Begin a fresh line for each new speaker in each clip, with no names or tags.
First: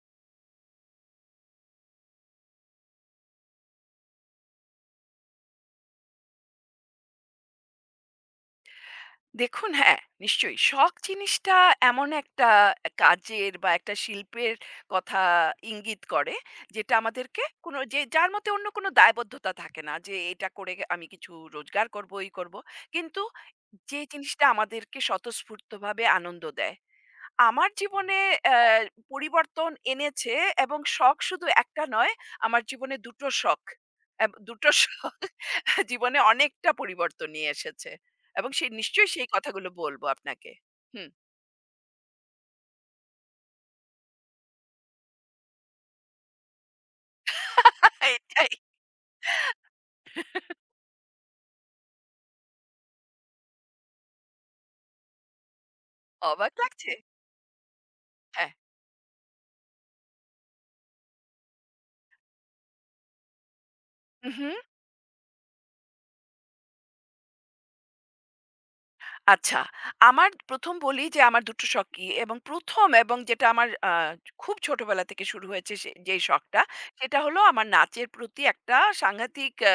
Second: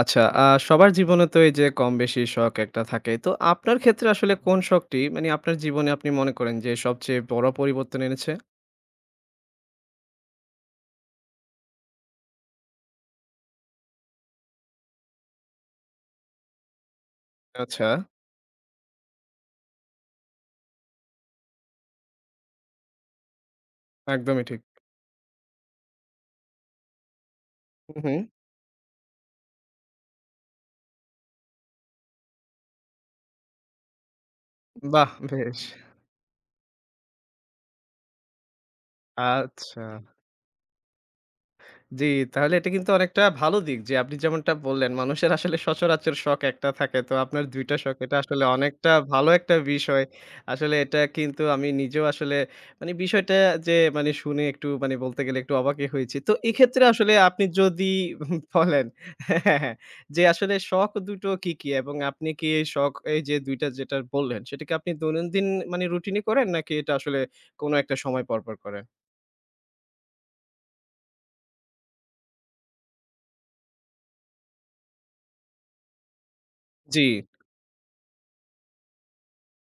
আচ্ছা, সবার জীবনে তো এই যে কম-বেশি শখ একটা থাকে। তো আপনার ক্ষেত্রে আসলে কোন শখটি মানে আপনার জীবনে আপনি মনে করেন যে সবচেয়ে বড় পরিবর্তন এনেছে?
দেখুন হ্যাঁ, নিশ্চয়ই। শখ জিনিসটা এমন একটা কাজের বা একটা শিল্পের কথা ইঙ্গিত করে, যেটা আমাদেরকে কোনো
আচ্ছা,
যে যার মধ্যে অন্য কোনো দায়বদ্ধতা থাকে না যে এটা করে আমি কিছু রোজগার করব, এই করব। কিন্তু যে
একদমই
জিনিসটা
ঠিক।
আমাদেরকে স্বতঃস্ফূর্তভাবে আনন্দ দেয়। আমার
হু, হু।
জীবনে অ্যা পরিবর্তন এনেছে এবং শখ শুধু একটা নয়, আমার জীবনে ২ টো শখ। ২ টো
বাহ!
শখ
বেশ।
জীবনে অনেকটা পরিবর্তন নিয়ে এসেছে। এবং সেই নিশ্চয়ই সেই কথাগুলো
আচ্ছা।
বলব আপনাকে। হুম।
জি, তাহলে এটা কিন্তু অনেকটা ভালো দিক যে আপনি যেমনটা বললেন, মানুষের আসলে সচরাচর শখ একটা থাকে। তো আপনার ২ টা শখ এটা আসলে
এটাই।
অনেকটা ভালো একটা বিষয়। আসলে এটা কিন্তু আমি নিজেও আসলে বিষয়টা যে শুনে একটু বলতে গেলে একটু অবাকই হয়েছি। তো
অবাক
এক্ষেত্রে
লাগছে?
আসলে আপনি যদি
হ্যাঁ।
বলেন হ্যাঁ, হ্যাঁ, যে আসলে শখ দুটো কি, কি? এবং আপনি কি এই শখ এই যে ২ টা যেটা বললেন
উহু।
সেটা কি আপনি দৈনন্দিন মানে রুটিনে করেন নাকি এটা আসলে কোনো একটা সময় পরপর করেন?
আচ্ছা। আমার ১ম বলি যে আমার ২ টো শখ কি এবং ১ম এবং যেটা আমার খুব ছোটবেলা থেকে শুরু হয়েছে সে যেই শখটা,
জি,
সেটা হলো আমার নাচের প্রতি একটা সাংঘাতিক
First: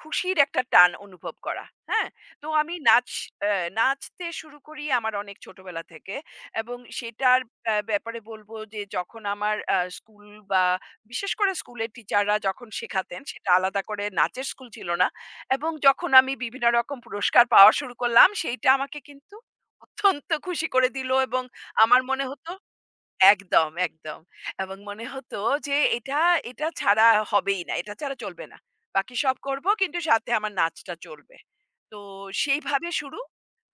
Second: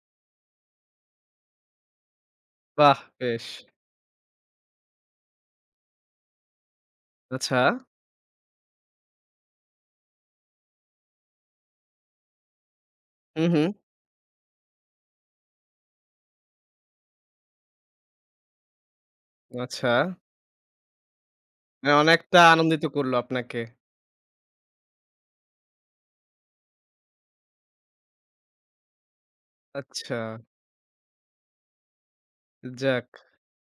খুশির একটা টান অনুভব করা। হ্যাঁ? তো আমি
বাহ! বেশ।
আ নাচতে শুরু করি আমার অনেক ছোটবেলা থেকে এবং সেটার
আচ্ছা।
ব্যাপারে বলব যে যখন আমার স্কুল বা বিশেষ করে স্কুলের টিচাররা যখন শেখাতেন,
হুম,
সেটা
হুম।
আলাদা করে নাচের স্কুল ছিল না। এবং যখন আমি বিভিন্ন রকম পুরস্কার পাওয়া শুরু করলাম সেইটা আমাকে কিন্তু
আচ্ছা।
অত্যন্ত খুশি করে দিল এবং
মানে
আমার মনে
অনেকটা
হতো
আনন্দিত করলো আপনাকে।
একদম, একদম। এবং মনে হতো যে এটা ছাড়া হবেই না। এটা ছাড়া চলবে না। বাকি সব করব কিন্তু
আচ্ছা,
সাথে আমার নাচটা চলবে। তো সেইভাবে
যাক।
শুরু।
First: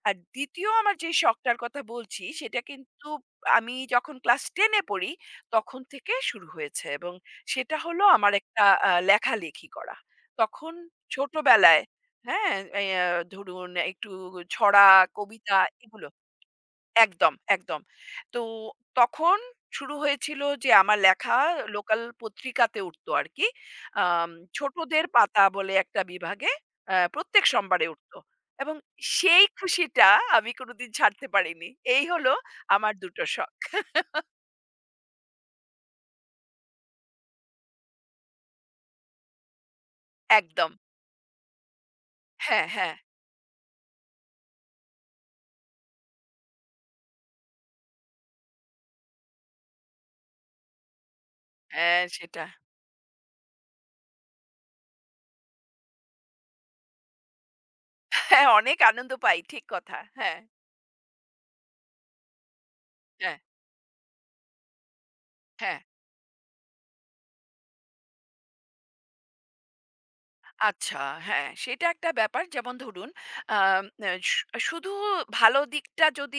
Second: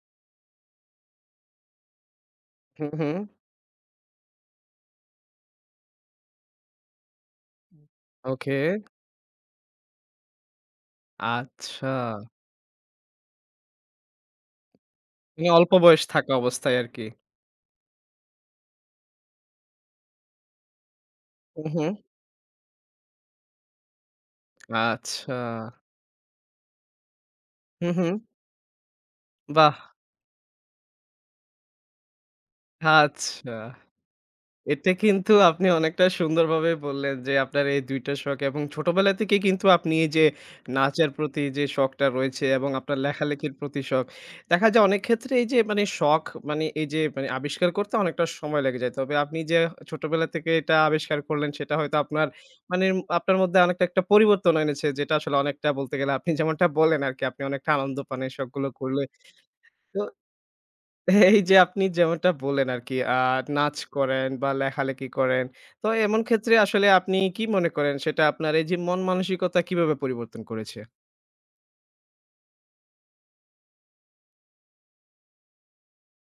আর ২য় আমার যে শখটার কথা বলছি সেটা
হুম,
কিন্তু
হুম।
আমি যখন ক্লাস ১০ এ পড়ি তখন থেকে শুরু হয়েছে এবং সেটা হলো আমার
ওকে।
একটা লেখালেখি করা। তখন ছোটবেলায়
আচ্ছা।
হ্যাঁ? ধরুন একটু ছড়া,
মানে
কবিতা
অল্প বয়স
এগুলো
থাকা অবস্থায় আরকি।
একদম, একদম। তো তখন শুরু হয়েছিল যে আমার লেখা
হুম, হুম।
লোকাল পত্রিকাতে উঠতো আরকি। আম ছোটদের
আচ্ছা।
পাতা বলে একটা বিভাগে প্রত্যেক সোমবারে
হুম, হুম।
উঠতো। এবং সেই
বাহ!
খুশিটা আমি কোনদিন ছাড়তে পারিনি। এই হলো আমার ২ টো
আচ্ছা।
শখ।
এটা কিন্তু আপনি অনেকটা সুন্দরভাবে বললেন যে আপনার এই ২ টা শখ এবং ছোটবেলা থেকেই কিন্তু আপনি এই যে
একদম।
নাচের প্রতি যে শখটা রয়েছে
হ্যাঁ,
এবং
হ্যাঁ,
আপনার লেখালেখির প্রতি শখ। দেখা যায় অনেক ক্ষেত্রে এই যে মানে শখ এই যে মানে আবিষ্কার করতে অনেকটা সময় লেগে যায়। তবে আপনি যে ছোটবেলা থেকে এটা আবিষ্কার করলেন সেটা হয়তো
হ্যাঁ,
আপনার
সেটা।
মানে আপনার মধ্যে অনেকটা একটা পরিবর্তন এনেছে যেটা আসলে অনেকটা বলতে গেলে আপনি যেমনটা বলেন আরকি আপনি অনেকটা আনন্দ পান এই
হ্যাঁ,
শখগুলো
অনেক
করলে।
আনন্দ পাই। ঠিক কথা।
তো
হ্যাঁ,
এই যে আপনি যেমনটা বললেন আরকি
হ্যাঁ,
নাচ করেন বা লেখালেখি করেন।
হ্যাঁ।
তো এমন ক্ষেত্রে আসলে আপনি কি মনে করেন সেটা আপনার এই যে মন মানসিকতা কিভাবে পরিবর্তন করেছে?
আচ্ছা, হ্যাঁ, সেটা একটা ব্যাপার। যেমন ধরুন, আম আ শু শুধু ভালো দিকটা যদি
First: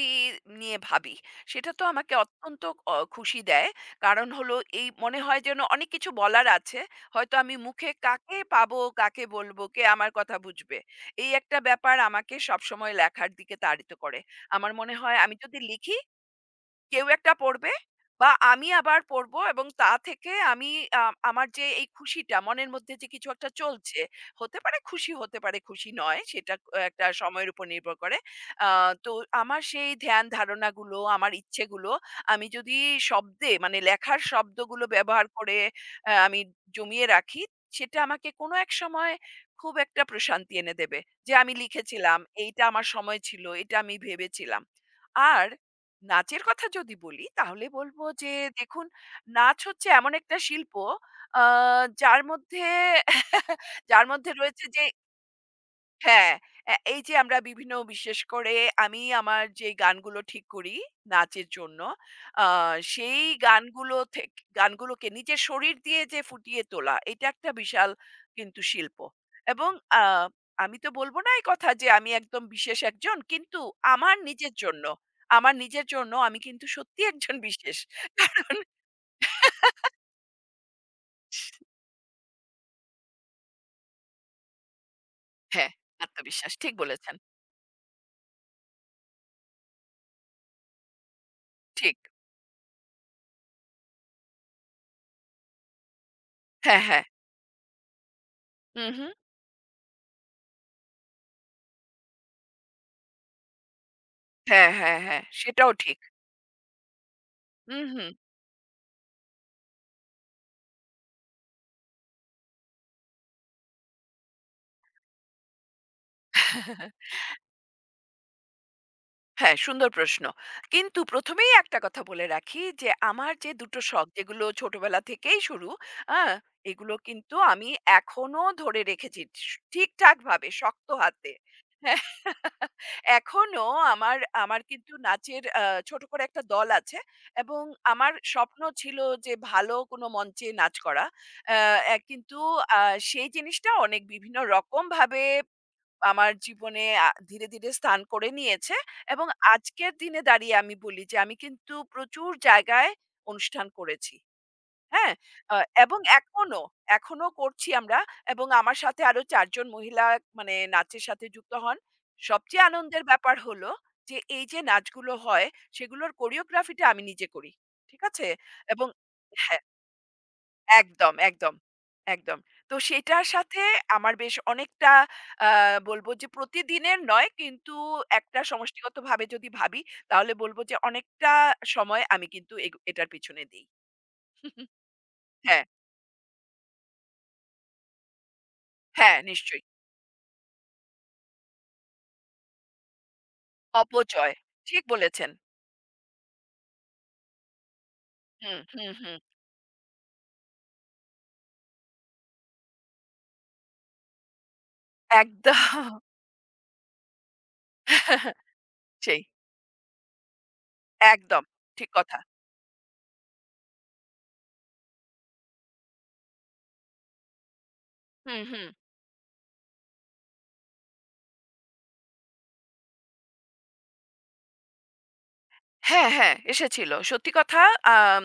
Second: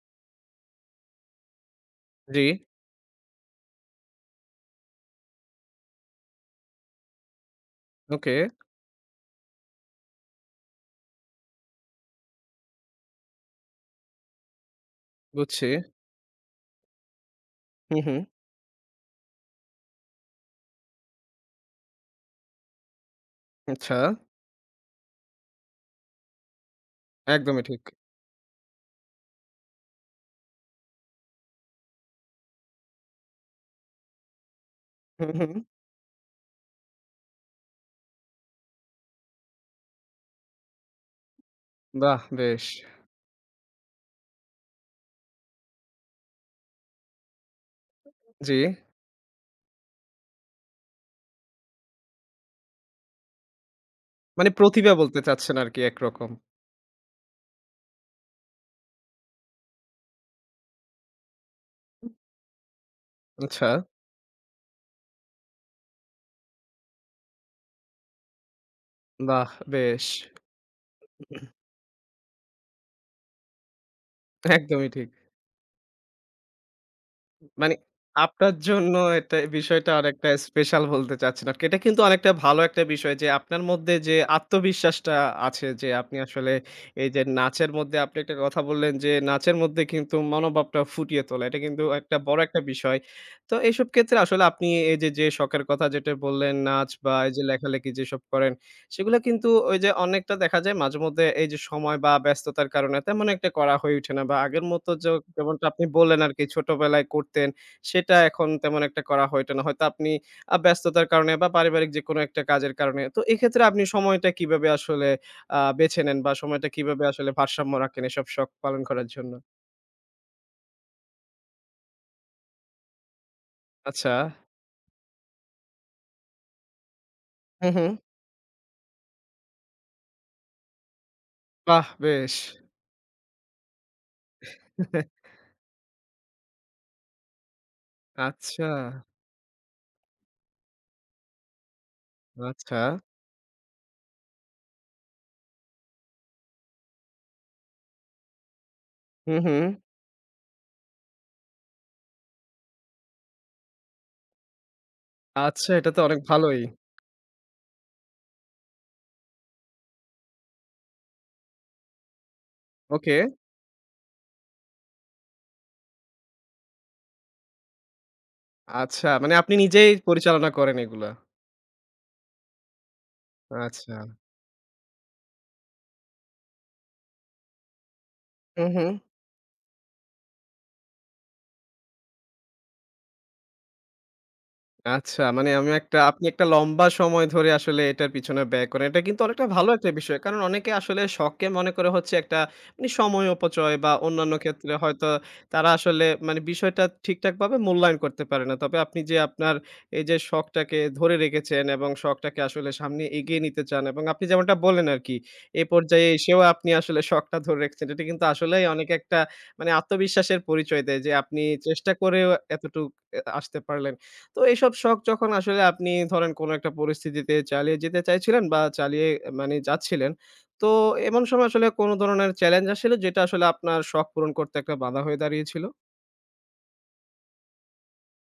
নিয়ে ভাবি, সেটা তো আমাকে
জি,
অত্যন্ত খুশি দেয়। কারণ হলো এই মনে হয় যেন অনেক কিছু বলার আছে। হয়তো আমি মুখে
ওকে
কাকে পাবো, কাকে বলবো, কে আমার কথা বুঝবে? এই একটা ব্যাপার আমাকে সবসময় লেখার দিকে তাড়িত করে। আমার মনে হয় আমি যদি
বুঝছি।
লিখি কেউ একটা পড়বে
হু, হু।
বা আমি আবার পড়বো এবং তা থেকে আমি আ আমার যে এই খুশিটা মনের মধ্যে যে কিছু একটা
আচ্ছা,
চলছে, হতে পারে খুশি, হতে পারে খুশি নয়, সেটা একটা সময়ের
একদমই
উপর
ঠিক।
নির্ভর করে। আ তো আমার সেই ধ্যান ধারণাগুলো, আমার ইচ্ছেগুলো আমি যদি শব্দে মানে লেখার শব্দগুলো
হু,
ব্যবহার
হু।
করে আমি জমিয়ে রাখি, সেটা আমাকে কোনো এক সময় খুব একটা প্রশান্তি এনে দেবে। যে আমি লিখেছিলাম,
বাহ!
এইটা
বেশ।
আমার সময় ছিল, এটা আমি ভেবেছিলাম। আর নাচের কথা যদি বলি তাহলে বলবো যে
জি।
দেখুন নাচ হচ্ছে এমন একটা শিল্প আ যার মধ্যে যার মধ্যে
মানে
রয়েছে যে
প্রতিভা বলতে চাচ্ছেন আরকি একরকম।
হ্যাঁ, এই যে আমরা বিভিন্ন বিশেষ করে আমি আমার যে গানগুলো ঠিক করি নাচের জন্য, আ সেই
আচ্ছা,
গানগুলো থেক গানগুলোকে নিজের শরীর দিয়ে যে ফুটিয়ে তোলা, এটা একটা বিশাল কিন্তু শিল্প।
বাহ!
এবং আ
বেশ।
আমি তো বলব না এই কথা যে আমি একদম বিশেষ একজন, কিন্তু আমার নিজের জন্য,
একদমই ঠিক।
আমার নিজের জন্য আমি কিন্তু সত্যি একজন
মানে
বিশেষ।
আপনার
কারণ
জন্য এটা বিষয়টা অনেকটা স্পেশাল বলতে চাচ্ছেন আরকি। এটা কিন্তু অনেকটা ভালো একটা বিষয় যে আপনার মধ্যে যে আত্মবিশ্বাসটা আছে
হ্যাঁ,
যে আপনি আসলে
আত্মবিশ্বাস। ঠিক
এই
বলেছেন।
যে নাচের মধ্যে আপনি একটা কথা বললেন যে নাচের মধ্যে কিন্তু মনোভাবটা ফুটিয়ে তোলা। এটা কিন্তু
ঠিক।
একটা বড় একটা বিষয়। তো এইসব ক্ষেত্রে আসলে আপনি এই যে, যে শখের কথা যেটা বললেন
হ্যাঁ,
নাচ
হ্যাঁ।
বা এই যে লেখালেখি যেসব করেন
হু, হু।
সেগুলো কিন্তু ওই যে অনেকটা দেখা যায় মাঝেমধ্যে এই যে সময় বা ব্যস্ততার কারণে তেমন একটা করা হয়ে ওঠে না বা আগের
হ্যাঁ,
মতো
হ্যাঁ,
যে
হ্যাঁ।
যেমনটা
সেটাও
আপনি
ঠিক।
বললেন আরকি ছোটবেলায় করতেন,
হু, হু।
সেটা এখন তেমন একটা করা হয়ে ওঠে না। হয়তো আপনি ব্যস্ততার কারণে বা পারিবারিক যেকোনো একটা কাজের কারণে। তো এক্ষেত্রে আপনি সময়টা কিভাবে আসলে বেছে নেন বা সময়টা কিভাবে আসলে ভারসাম্য রাখেন এসব শখ পালন করার জন্য?
হ্যাঁ, সুন্দর প্রশ্ন। কিন্তু ১ম এই একটা কথা বলে রাখি যে, আমার যে ২ টো শখ
আচ্ছা।
যেগুলো ছোটবেলা থেকেই শুরু, হ্যাঁ? এগুলো কিন্তু
হু,
আমি
হু।
এখনো ধরে রেখেছি ঠিকঠাকভাবে শক্ত হাতে।
বাহ!
হ্যাঁ,
বেশ।
এখনো আমার আমার কিন্তু নাচের ছোট করে একটা দল আছে এবং আমার স্বপ্ন
আচ্ছা,
ছিল যে ভালো কোনো মঞ্চে নাচ করা। অ্যা অ্যা কিন্তু
আচ্ছা।
আ সেই জিনিসটা অনেক বিভিন্ন রকমভাবে আমার জীবনে ধীরে, ধীরে স্থান করে নিয়েছে এবং
হু, হু।
আজকের দিনে দাঁড়িয়ে আমি বলি যে আমি কিন্তু প্রচুর জায়গায় অনুষ্ঠান করেছি। হ্যাঁ? আ
আচ্ছা, এটা তো
এবং
অনেক ভালোই।
এখনো করছি আমরা এবং আমার সাথে আরো ৪ জন মহিলা মানে নাচের সাথে যুক্ত হন। সবচেয়ে আনন্দের
ওকে।
ব্যাপার হলো যে এই যে নাচগুলো হয় সেগুলোর কোরিওগ্রাফিটা আমি নিজে করি। ঠিক আছে? এবং
আচ্ছা, মানে আপনি
হ্যাঁ।
নিজেই পরিচালনা করেন এগুলা।
একদম, একদম, একদম। তো সেটার সাথে
আচ্ছা।
আমার বেশ অনেকটা আ বলব যে প্রতিদিনের নয় কিন্তু একটা
হু, হু।
সমষ্টিগতভাবে যদি ভাবি তাহলে বলব যে অনেকটা সময় আমি কিন্তু এটার পিছনে দেই।
আচ্ছা, মানে
হ্যাঁ,
আমি একটা আপনি একটা লম্বা সময় ধরে আসলে এটার পিছনে ব্যয় করেন। এটা
হ্যাঁ
কিন্তু অনেকটা
নিশ্চয়ই।
ভালো একটা বিষয়। কারণ অনেকে আসলে শখকে মনে করে হচ্ছে একটা মানে সময় অপচয় বা
অপচয়।
অন্যান্য ক্ষেত্রে
ঠিক
হয়তো
বলেছেন।
তারা আসলে মানে বিষয়টা ঠিকঠাকভাবে মূল্যায়ন করতে পারে না।
হুম,
তবে
হুম,
আপনি যে
হুম।
আপনার এই যে শখটাকে ধরে রেখেছেন এবং শখটাকে আসলে সামনে এগিয়ে নিতে চান এবং আপনি যেমনটা বললেন আরকি, এ
একদম।
পর্যায়ে এসেও আপনি আসলে শখটা ধরে রেখেছেন। এটা কিন্তু আসলেই অনেক একটা
সেই।
মানে আত্মবিশ্বাসের পরিচয় দেয় যে আপনি
একদম। ঠিক
চেষ্টা
কথা।
করেও এতটুক এ আসতে পারলেন। তো এইসব শখ যখন আসলে আপনি ধরেন কোনো একটা পরিস্থিতিতে চালিয়ে যেতে
হুম,
চাইছিলেন বা
হুম।
চালিয়ে মানে যাচ্ছিলেন, তো এমন সময় আসলে কোনো ধরনের চ্যালেঞ্জ আসলে যেটা আসলে আপনার শখ পূরণ করতে একটা বাধা হয়ে দাঁড়িয়েছিল?
হ্যাঁ, হ্যাঁ, এসেছিল। সত্যি কথা আম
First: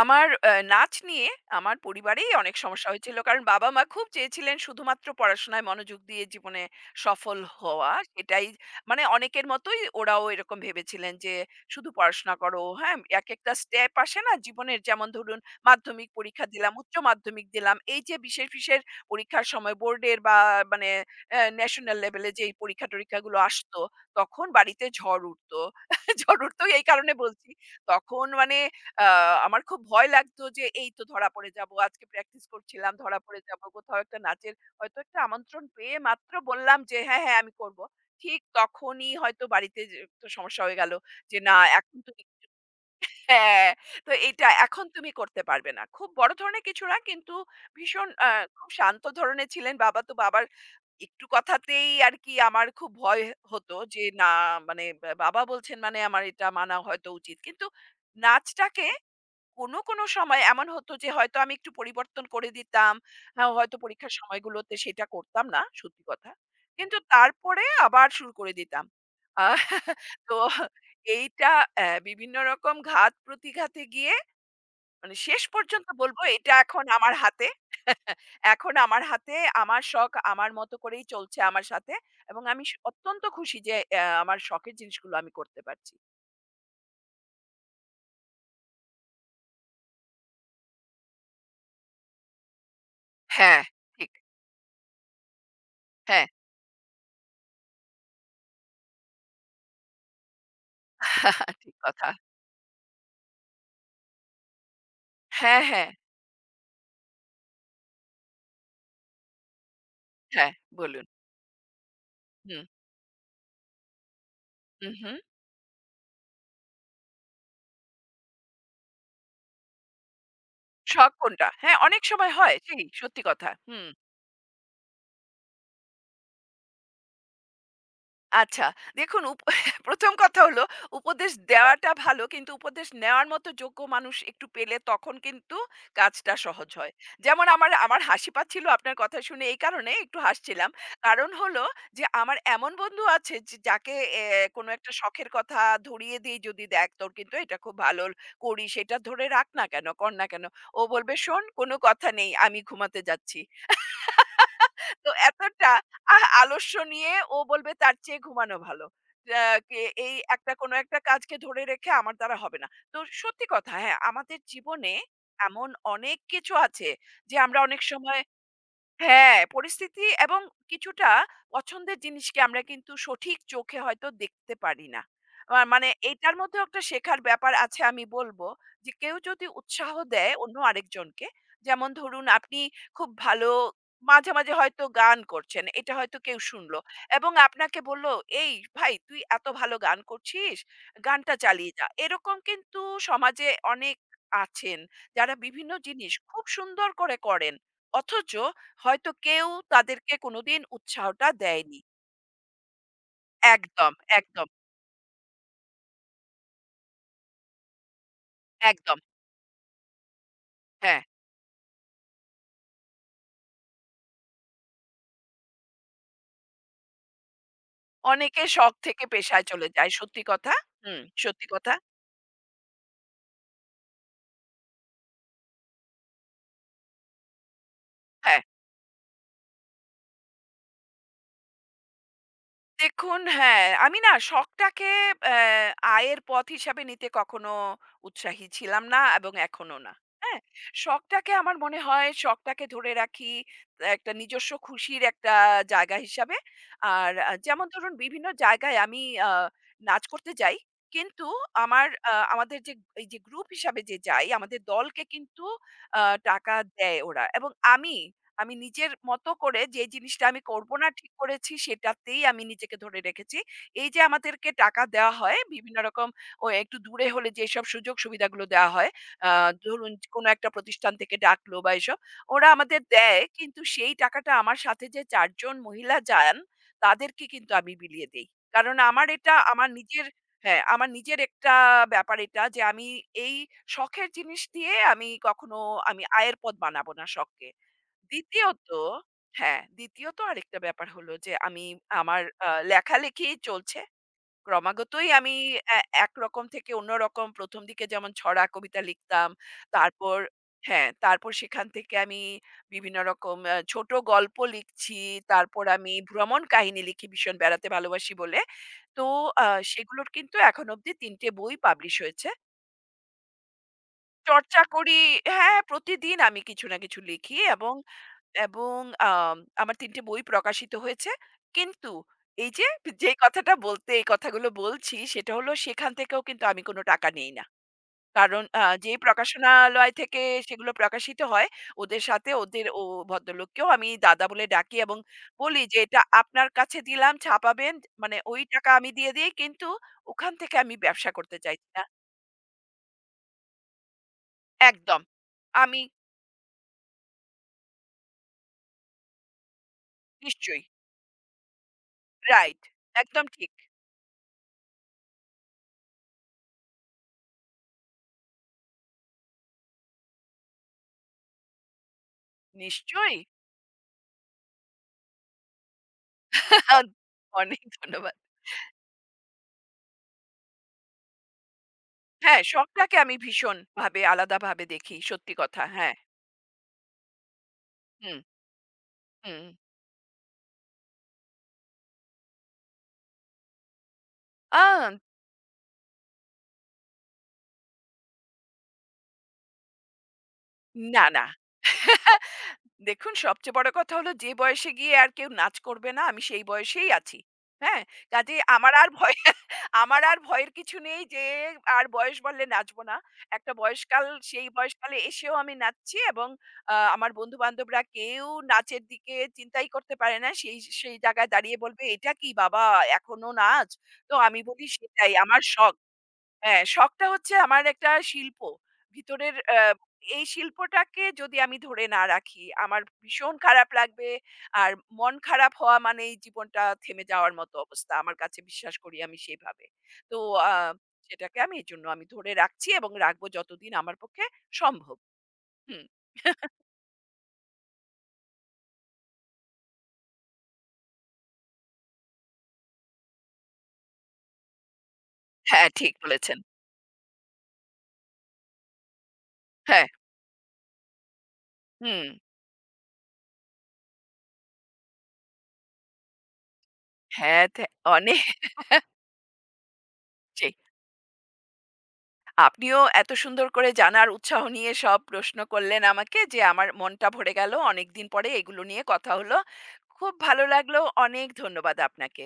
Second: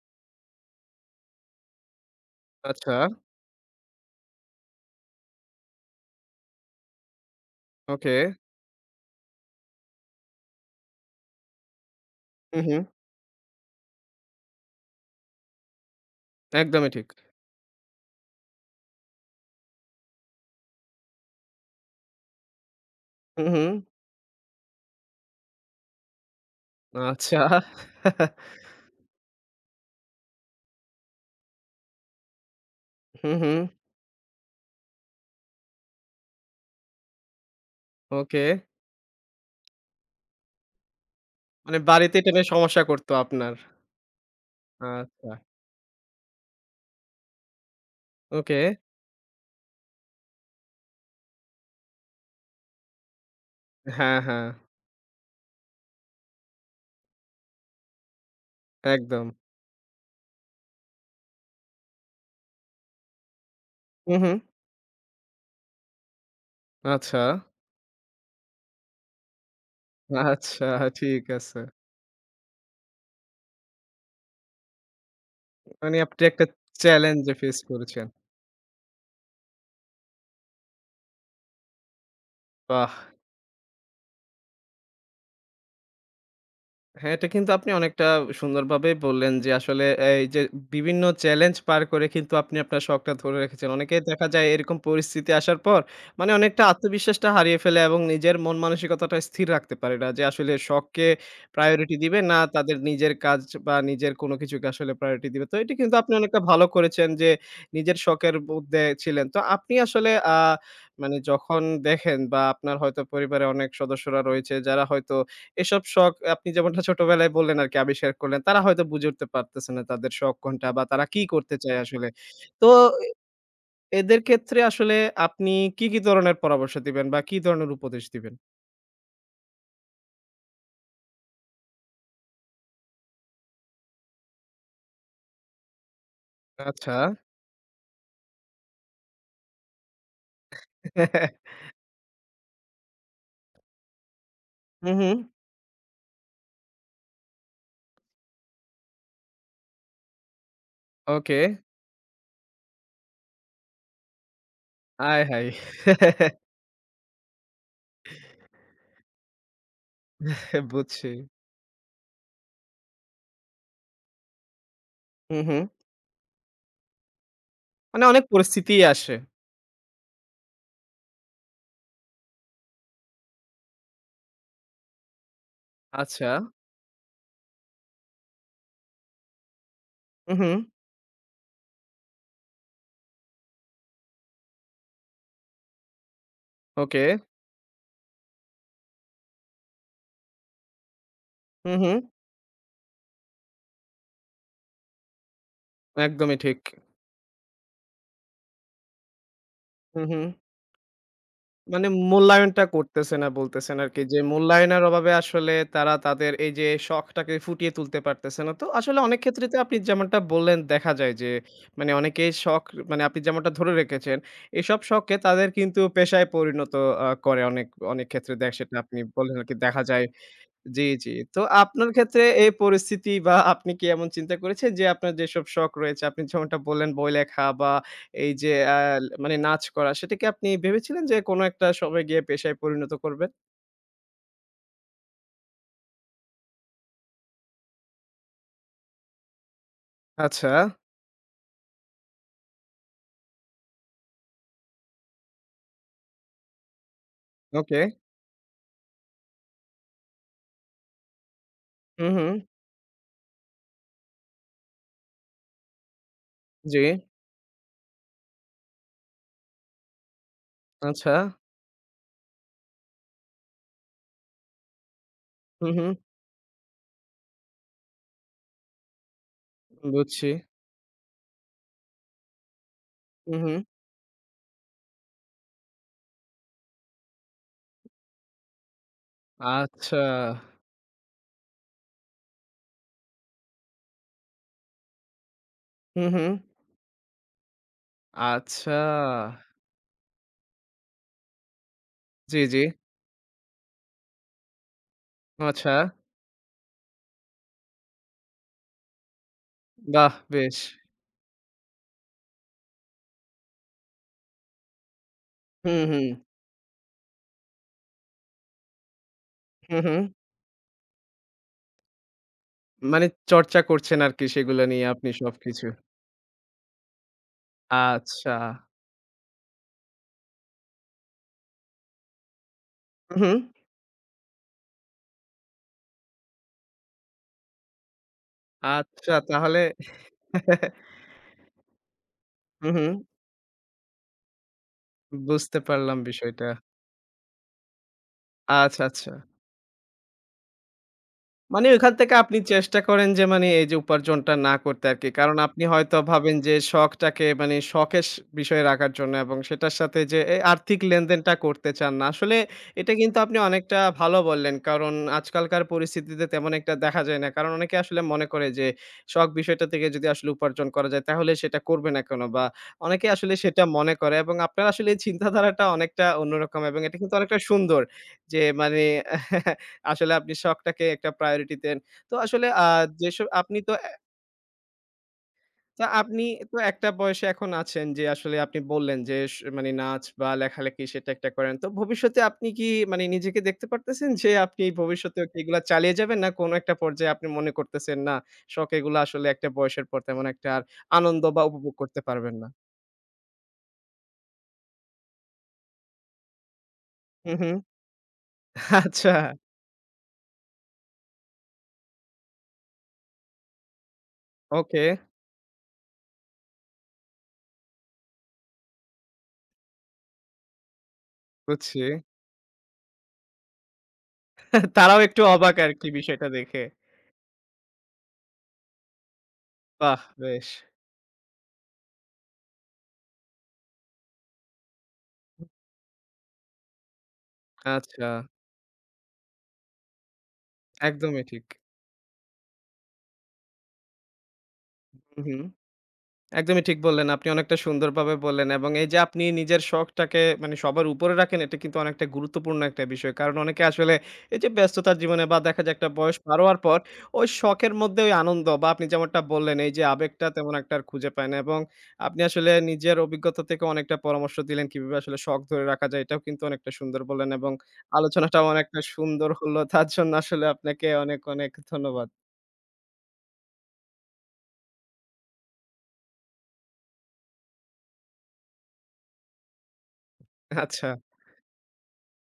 আমার নাচ নিয়ে আমার পরিবারেই অনেক সমস্যা
আচ্ছা,
হয়েছিল। কারণ বাবা-মা খুব চেয়েছিলেন শুধুমাত্র পড়াশোনায় মনোযোগ দিয়ে জীবনে সফল হওয়া।
ওকে।
এটাই মানে অনেকের মতোই ওরাও এরকম ভেবেছিলেন যে শুধু পড়াশোনা
হু,
করো,
হু।
হ্যাঁ? একেকটা স্টেপ আসে না জীবনের? যেমন ধরুন মাধ্যমিক পরীক্ষা দিলাম,
একদমই
উচ্চ
ঠিক।
মাধ্যমিক দিলাম। এই যে বিশেষ, বিশেষ পরীক্ষার সময় বোর্ডের বা মানে ন্যাশনাল লেভেলে যেই পরীক্ষা-টরীক্ষাগুলো
হু, হু।
আসতো, তখন বাড়িতে ঝড় উঠতো। জরুর তো এই কারণে
আচ্ছা।
বলছি। তখন মানে আ আমার খুব ভয় লাগতো যে এই তো ধরা পড়ে যাবো। আজকে প্র্যাকটিস করছিলাম, ধরা
হু,
পড়ে
হু।
যাবো। কোথাও একটা নাচের হয়তো একটা আমন্ত্রণ পেয়ে মাত্র বললাম যে হ্যাঁ, হ্যাঁ আমি করব। ঠিক
ওকে।
তখনই হয়তো বাড়িতে যে একটু সমস্যা হয়ে গেল যে না
মানে
এখন
বাড়িতে
তুমি
এটা নিয়ে সমস্যা করত আপনার।
হ্যাঁ, তো এইটা এখন তুমি
আচ্ছা।
করতে পারবে না। খুব বড় ধরনের কিছু না কিন্তু ভীষণ
ওকে।
খুব শান্ত ধরনের ছিলেন বাবা। তো বাবার একটু কথাতেই আরকি আমার খুব ভয় হতো যে
হ্যাঁ,
না
হ্যাঁ।
মানে বা বাবা বলছেন মানে আমার এটা মানা হয়তো উচিত। কিন্তু নাচটাকে
একদম।
কোনো সময় এমন হতো যে হয়তো আমি একটু পরিবর্তন করে দিতাম। হ্যাঁ, হয়তো পরীক্ষার
হু, হু।
সময়গুলোতে সেটা করতাম না, সত্যি কথা। কিন্তু
আচ্ছা,
তারপরে আবার শুরু করে দিতাম। আ তো
আচ্ছা ঠিক
এইটা
আছে।
বিভিন্ন রকম ঘাত-প্রতিঘাতে গিয়ে মানে শেষ পর্যন্ত
মানে
বলব
আপনি একটা
এটা এখন আমার
চ্যালেঞ্জ
হাতে।
ফেস করেছেন।
এখন আমার হাতে, আমার শখ আমার মতো করেই চলছে আমার সাথে এবং আমি
বাহ!
অত্যন্ত খুশি যে আমার শখের জিনিসগুলো আমি করতে পারছি।
হ্যাঁ, এটা কিন্তু আপনি অনেকটা সুন্দরভাবেই বললেন যে আসলে এই যে বিভিন্ন চ্যালেঞ্জ পার করে কিন্তু আপনি আপনার শখটা ধরে
হ্যাঁ,
রেখেছেন। অনেকেই
ঠিক।
দেখা যায় এরকম পরিস্থিতি আসার পর
হ্যাঁ,
মানে অনেকটা আত্মবিশ্বাসটা হারিয়ে ফেলে এবং নিজের মন মানসিকতাটা স্থির রাখতে পারে না যে আসলে শখকে
ঠিক
প্রায়োরিটি
কথা।
দিবে না তাদের নিজের কাজ বা নিজের কোনো কিছুকে আসলে প্রায়োরিটি দিবে। তো
হ্যাঁ,
এটি
হ্যাঁ।
কিন্তু আপনি অনেকটা ভালো করেছেন যে নিজের শখের মধ্যে ছিলেন। তো আপনি আসলে
হ্যাঁ, বলুন।
মানে যখন দেখেন বা
হুম,
আপনার হয়তো পরিবারে অনেক সদস্যরা রয়েছে যারা
হু, হু।
হয়তো এসব শখ আপনি যেমনটা ছোটবেলায় বললেন আরকি আবিষ্কার করলেন, তারা হয়তো বুঝে উঠতে পারতেছে না তাদের শখ কোনটা বা তারা
শখ
কি
কোনটা?
করতে
হ্যাঁ,
চায়
অনেক
আসলে।
সময় হয়
তো
সেই
এ
সত্যি কথা। হুম।
এদের ক্ষেত্রে আসলে আপনি কি, কি ধরনের পরামর্শ দিবেন বা কি ধরনের উপদেশ দিবেন?
আচ্ছা দেখুন ১ম কথা হলো উপদেশ দেওয়াটা ভালো কিন্তু উপদেশ নেওয়ার মতো যোগ্য মানুষ একটু পেলে তখন কিন্তু কাজটা সহজ হয়।
আচ্ছা।
যেমন আমার, আমার হাসি পাচ্ছিল আপনার কথা শুনে এই কারণে একটু হাসছিলাম। কারণ হলো যে আমার এমন বন্ধু আছে যে যাকে এ কোনো
হু,
একটা
হু।
শখের কথা ধরিয়ে দিই যদি, "দেখ তোর কিন্তু এটা খুব ভালো করিস এটা ধরে রাখ না কেন, কর না কেন?" ও বলবে,
ওকে।
"শোন কোনো কথা নেই আমি ঘুমাতে যাচ্ছি।" তো
আয় হায়!
এতটা আহ আলস্য নিয়ে ও বলবে তার চেয়ে ঘুমানো ভালো। আ কে এই একটা কোনো একটা
বুঝছি।
কাজকে ধরে রেখে আমার দ্বারা হবে না। তো সত্যি কথা হ্যাঁ, আমাদের জীবনে
হু, হু।
এমন অনেক কিছু আছে যে আমরা অনেক
মানে
সময়
অনেক পরিস্থিতিই আসে।
হ্যাঁ, পরিস্থিতি এবং কিছুটা পছন্দের জিনিসকে আমরা কিন্তু সঠিক চোখে হয়তো দেখতে পারি না। মানে
আচ্ছা।
এটার মধ্যেও একটা শেখার ব্যাপার আছে আমি বলব যে কেউ যদি উৎসাহ
হু,
দেয়
হু।
অন্য আরেকজনকে, যেমন ধরুন আপনি খুব ভালো মাঝে, মাঝে হয়তো গান করছেন। এটা হয়তো কেউ শুনলো
ওকে।
এবং আপনাকে বলল, "এই ভাই তুই এত ভালো গান করছিস, গানটা
হু,
চালিয়ে যা।"
হু।
এরকম কিন্তু সমাজে অনেক আছেন যারা বিভিন্ন জিনিস
একদমই
খুব
ঠিক।
সুন্দর করে করেন। অথচ হয়তো কেউ
হু,
তাদেরকে
হু।
কোনোদিন উৎসাহটা দেয়নি।
মানে মূল্যায়নটা করতেছে না বলতেছেন
একদম,
আরকি যে
একদম,
মূল্যায়নের অভাবে আসলে তারা তাদের এই যে শখটাকে ফুটিয়ে তুলতে পারতেছে না। তো আসলে
একদম।
অনেক ক্ষেত্রে তো আপনি যেমনটা বললেন দেখা
হ্যাঁ,
যায় যে মানে অনেকেই শখ মানে আপনি যেমনটা ধরে রেখেছেন এসব শখকে তাদের কিন্তু পেশায় পরিণত করে অনেক, অনেক ক্ষেত্রে
অনেকে
দেখ
শখ
সেটা আপনি
থেকে
বললেন
পেশায়
আরকি
চলে
দেখা
যায়।
যায়
সত্যি কথা।
জি,
হুম,
জি। তো
সত্যি কথা।
আপনার ক্ষেত্রে এই পরিস্থিতি বা আপনি কি এমন চিন্তা করেছেন যে আপনার যেসব শখ রয়েছে আপনি যেমনটা বললেন বই লেখা বা এই
হ্যাঁ।
যে আ মানে নাচ করা সেটা কি আপনি ভেবেছিলেন যে কোনো একটা সময় গিয়ে পেশায় পরিণত
দেখুন,
করবেন?
হ্যাঁ, আমি না শখটাকে অ্যা আয়ের পথ হিসাবে নিতে কখনো উৎসাহী ছিলাম না এবং এখনো না। হ্যাঁ?
আচ্ছা,
শখটাকে আমার মনে হয় শখটাকে ধরে রাখি একটা নিজস্ব খুশির একটা জায়গা হিসাবে। আর যেমন
ওকে।
ধরুন বিভিন্ন জায়গায় আমি আ নাচ করতে যাই। কিন্তু আমার
হুম,
আ
হুম।
আমাদের যে এই যে গ্রুপ হিসাবে যে যাই, আমাদের দলকে কিন্তু আ টাকা
জি,
দেয় ওরা এবং আমি আমি নিজের মতো করে যে জিনিসটা আমি করব না
আচ্ছা।
ঠিক করেছি সেটাতেই আমি নিজেকে ধরে রেখেছি। এই যে আমাদেরকে টাকা দেওয়া হয়
হুম,
বিভিন্ন
হুম।
রকম ও একটু দূরে হলে যেসব সুযোগ সুবিধাগুলো দেওয়া হয়, আ ধরুন কোনো
বুঝছি।
একটা প্রতিষ্ঠান থেকে ডাকলো বা এসব, ওরা আমাদের দেয়
হুম, হুম।
কিন্তু সেই টাকাটা আমার সাথে যে ৪ জন মহিলা যান তাদেরকে কিন্তু আমি বিলিয়ে দেই। কারণ আমার এটা আমার
আচ্ছা।
নিজের হ্যাঁ, আমার নিজের একটা ব্যাপার এটা যে আমি এই শখের জিনিস দিয়ে আমি কখনো
হুম, হুম।
আয়ের পথ বানাবো না শখকে। দ্বিতীয়ত
আচ্ছা।
হ্যাঁ, দ্বিতীয়ত আরেকটা ব্যাপার হলো যে আমি আমার
জি, জি।
লেখালেখি চলছে। ক্রমাগতই আমি
আচ্ছা।
এ একরকম থেকে অন্যরকম ১ম দিকে যেমন ছড়া কবিতা লিখতাম।
বাহ!
তারপর
বেশ।
হ্যাঁ, তারপর সেখান থেকে আমি বিভিন্ন রকম ছোট গল্প লিখছি। তারপর
হুম,
আমি
হুম।
ভ্রমণ কাহিনী লিখি ভীষণ বেড়াতে ভালোবাসি বলে। তো আ
হুম, হুম।
সেগুলোর কিন্তু এখন অব্দি ৩ টে বই পাবলিশ হয়েছে।
মানে চর্চা করছেন আরকি সেগুলো
চর্চা
নিয়ে
করি
আপনি
হ্যাঁ,
সবকিছু।
প্রতিদিন আমি কিছু না কিছু লিখি এবং,
আচ্ছা।
এবং আম আমার ৩ টে বই প্রকাশিত হয়েছে। কিন্তু এই যে, যে
হু, হুম।
কথাটা বলতে এই কথাগুলো বলছি সেটা হলো সেখান থেকেও কিন্তু আমি কোনো টাকা নেই না। কারণ যে
আচ্ছা তাহলে
প্রকাশনালয় থেকে সেগুলো প্রকাশিত হয়, ওদের সাথে ওদের
হু,
ও
হুম।
ভদ্রলোককেও আমি দাদা বলে ডাকি এবং
বুঝতে
বলি যে,
পারলাম
"এটা আপনার
বিষয়টা।
কাছে দিলাম ছাপাবেন।" মানে ওই টাকা
আচ্ছা,
আমি দিয়ে
আচ্ছা।
দেই। কিন্তু ওখান থেকে আমি ব্যবসা করতে
মানে
চাইছি না।
ওইখান থেকে আপনি চেষ্টা করেন যে মানে এই যে উপার্জনটা না করতে
একদম।
আরকি। কারণ আপনি
আমি
হয়তো ভাবেন যে শখটাকে মানে শখের বিষয়ে রাখার জন্য এবং সেটার সাথে যে
নিশ্চয়ই।
আর্থিক লেনদেনটা করতে চান না। আসলে
রাইট।
এটা কিন্তু
একদম
আপনি
ঠিক।
অনেকটা ভালো বললেন। কারণ আজকালকার পরিস্থিতিতে তেমন একটা দেখা যায় না। কারণ অনেকে আসলে মনে করে যে শখ বিষয়টা থেকে যদি আসলে উপার্জন করা যায় তাহলে সেটা করবে না কেন? বা অনেকে
নিশ্চয়ই।
আসলে সেটা মনে করে এবং আপনার আসলে এই চিন্তাধারাটা অনেকটা অন্যরকম এবং এটা কিন্তু অনেকটা
অনেক
সুন্দর।
ধন্যবাদ।
যে মানে আসলে আপনি শখটাকে একটা প্রায়োরিটি দেন। তো
হ্যাঁ,
আসলে
শখটাকে আমি
যেসব আপনি তো এ
ভীষণভাবে আলাদাভাবে দেখি। সত্যি কথা।
তো
হ্যাঁ।
আপনি তো একটা বয়সে এখন আছেন যে
হুম,
আসলে আপনি বললেন যে
হুম।
মানে নাচ বা লেখালেখি সেটা একটা করেন। তো ভবিষ্যতে আপনি কি মানে নিজেকে দেখতে পারতেছেন যে
আ
আপনি ভবিষ্যতেও কি এগুলা চালিয়ে যাবেন? না কোনো একটা পর্যায়ে আপনি মনে করতেছেন না, শখ এগুলা আসলে একটা বয়সের পর তেমন একটা আর
না,
আনন্দ
না।
বা উপভোগ করতে পারবেন না?
দেখুন সবচেয়ে বড় কথা হলো যে বয়সে গিয়ে আর কেউ নাচ করবে না আমি সেই বয়সেই আছি।
হু, হু।
হ্যাঁ? কাজেই আমার আর
আচ্ছা,
ভয় আমার আর ভয়ের কিছু নেই যে আর বয়স বাড়লে নাচবো না। একটা বয়সকাল সেই
ওকে
বয়সকালে এসেও আমি নাচছি এবং আমার বন্ধু-বান্ধবরা কেউ নাচের দিকে চিন্তাই করতে পারে না। সেই সেই জায়গায় দাঁড়িয়ে
বুঝছি।
বলবে, "এটা কি বাবা এখনো নাচ?" তো আমি বলি
তারাও
সেটাই
একটু
আমার
অবাক
শখ।
আরকি বিষয়টা দেখে।
হ্যাঁ, শখটা হচ্ছে আমার একটা শিল্প। ভিতরের
বাহ!
এই
বেশ।
শিল্পটাকে যদি আমি ধরে না রাখি, আমার ভীষণ খারাপ লাগবে। আর মন খারাপ হওয়া মানেই জীবনটা থেমে যাওয়ার মতো অবস্থা।
আচ্ছা,
আমার কাছে বিশ্বাস করি আমি সেইভাবে। তো আ
একদমই
সেটাকে
ঠিক।
আমি এজন্য ধরে রাখছি এবং রাখবো যতদিন আমার পক্ষে সম্ভব।
হুম, হুম।
হুম।
একদমই ঠিক বললেন। আপনি অনেকটা সুন্দরভাবে বললেন এবং এই যে আপনি নিজের শখটাকে মানে সবার উপরে রাখেন এটা কিন্তু অনেকটা গুরুত্বপূর্ণ একটা বিষয়। কারণ অনেকে আসলে এই যে ব্যস্ততার জীবনে বা দেখা
হ্যাঁ,
যায় একটা
ঠিক
বয়স পার
বলেছেন।
হওয়ার পর ওই শখের মধ্যে ওই আনন্দ বা আপনি যেমনটা বললেন এই যে
হ্যাঁ,
আবেগটা তেমন একটা আর খুঁজে পায় না এবং
হুম।
আপনি আসলে নিজের অভিজ্ঞতা থেকে অনেকটা পরামর্শ দিলেন কিভাবে আসলে শখ ধরে রাখা যায় এটাও কিন্তু অনেকটা সুন্দর বললেন
হ্যাঁ,
এবং
থে অনেক
আলোচনাটাও অনেকটা সুন্দর হলো। তার জন্য আসলে
ঠিক।
আপনাকে অনেক, অনেক ধন্যবাদ।
আপনিও এত সুন্দর করে জানার উৎসাহ নিয়ে সব প্রশ্ন করলেন আমাকে যে আমার মনটা ভরে গেল অনেকদিন পরে এগুলো নিয়ে কথা হলো খুব ভালো লাগলো
আচ্ছা।
অনেক ধন্যবাদ আপনাকে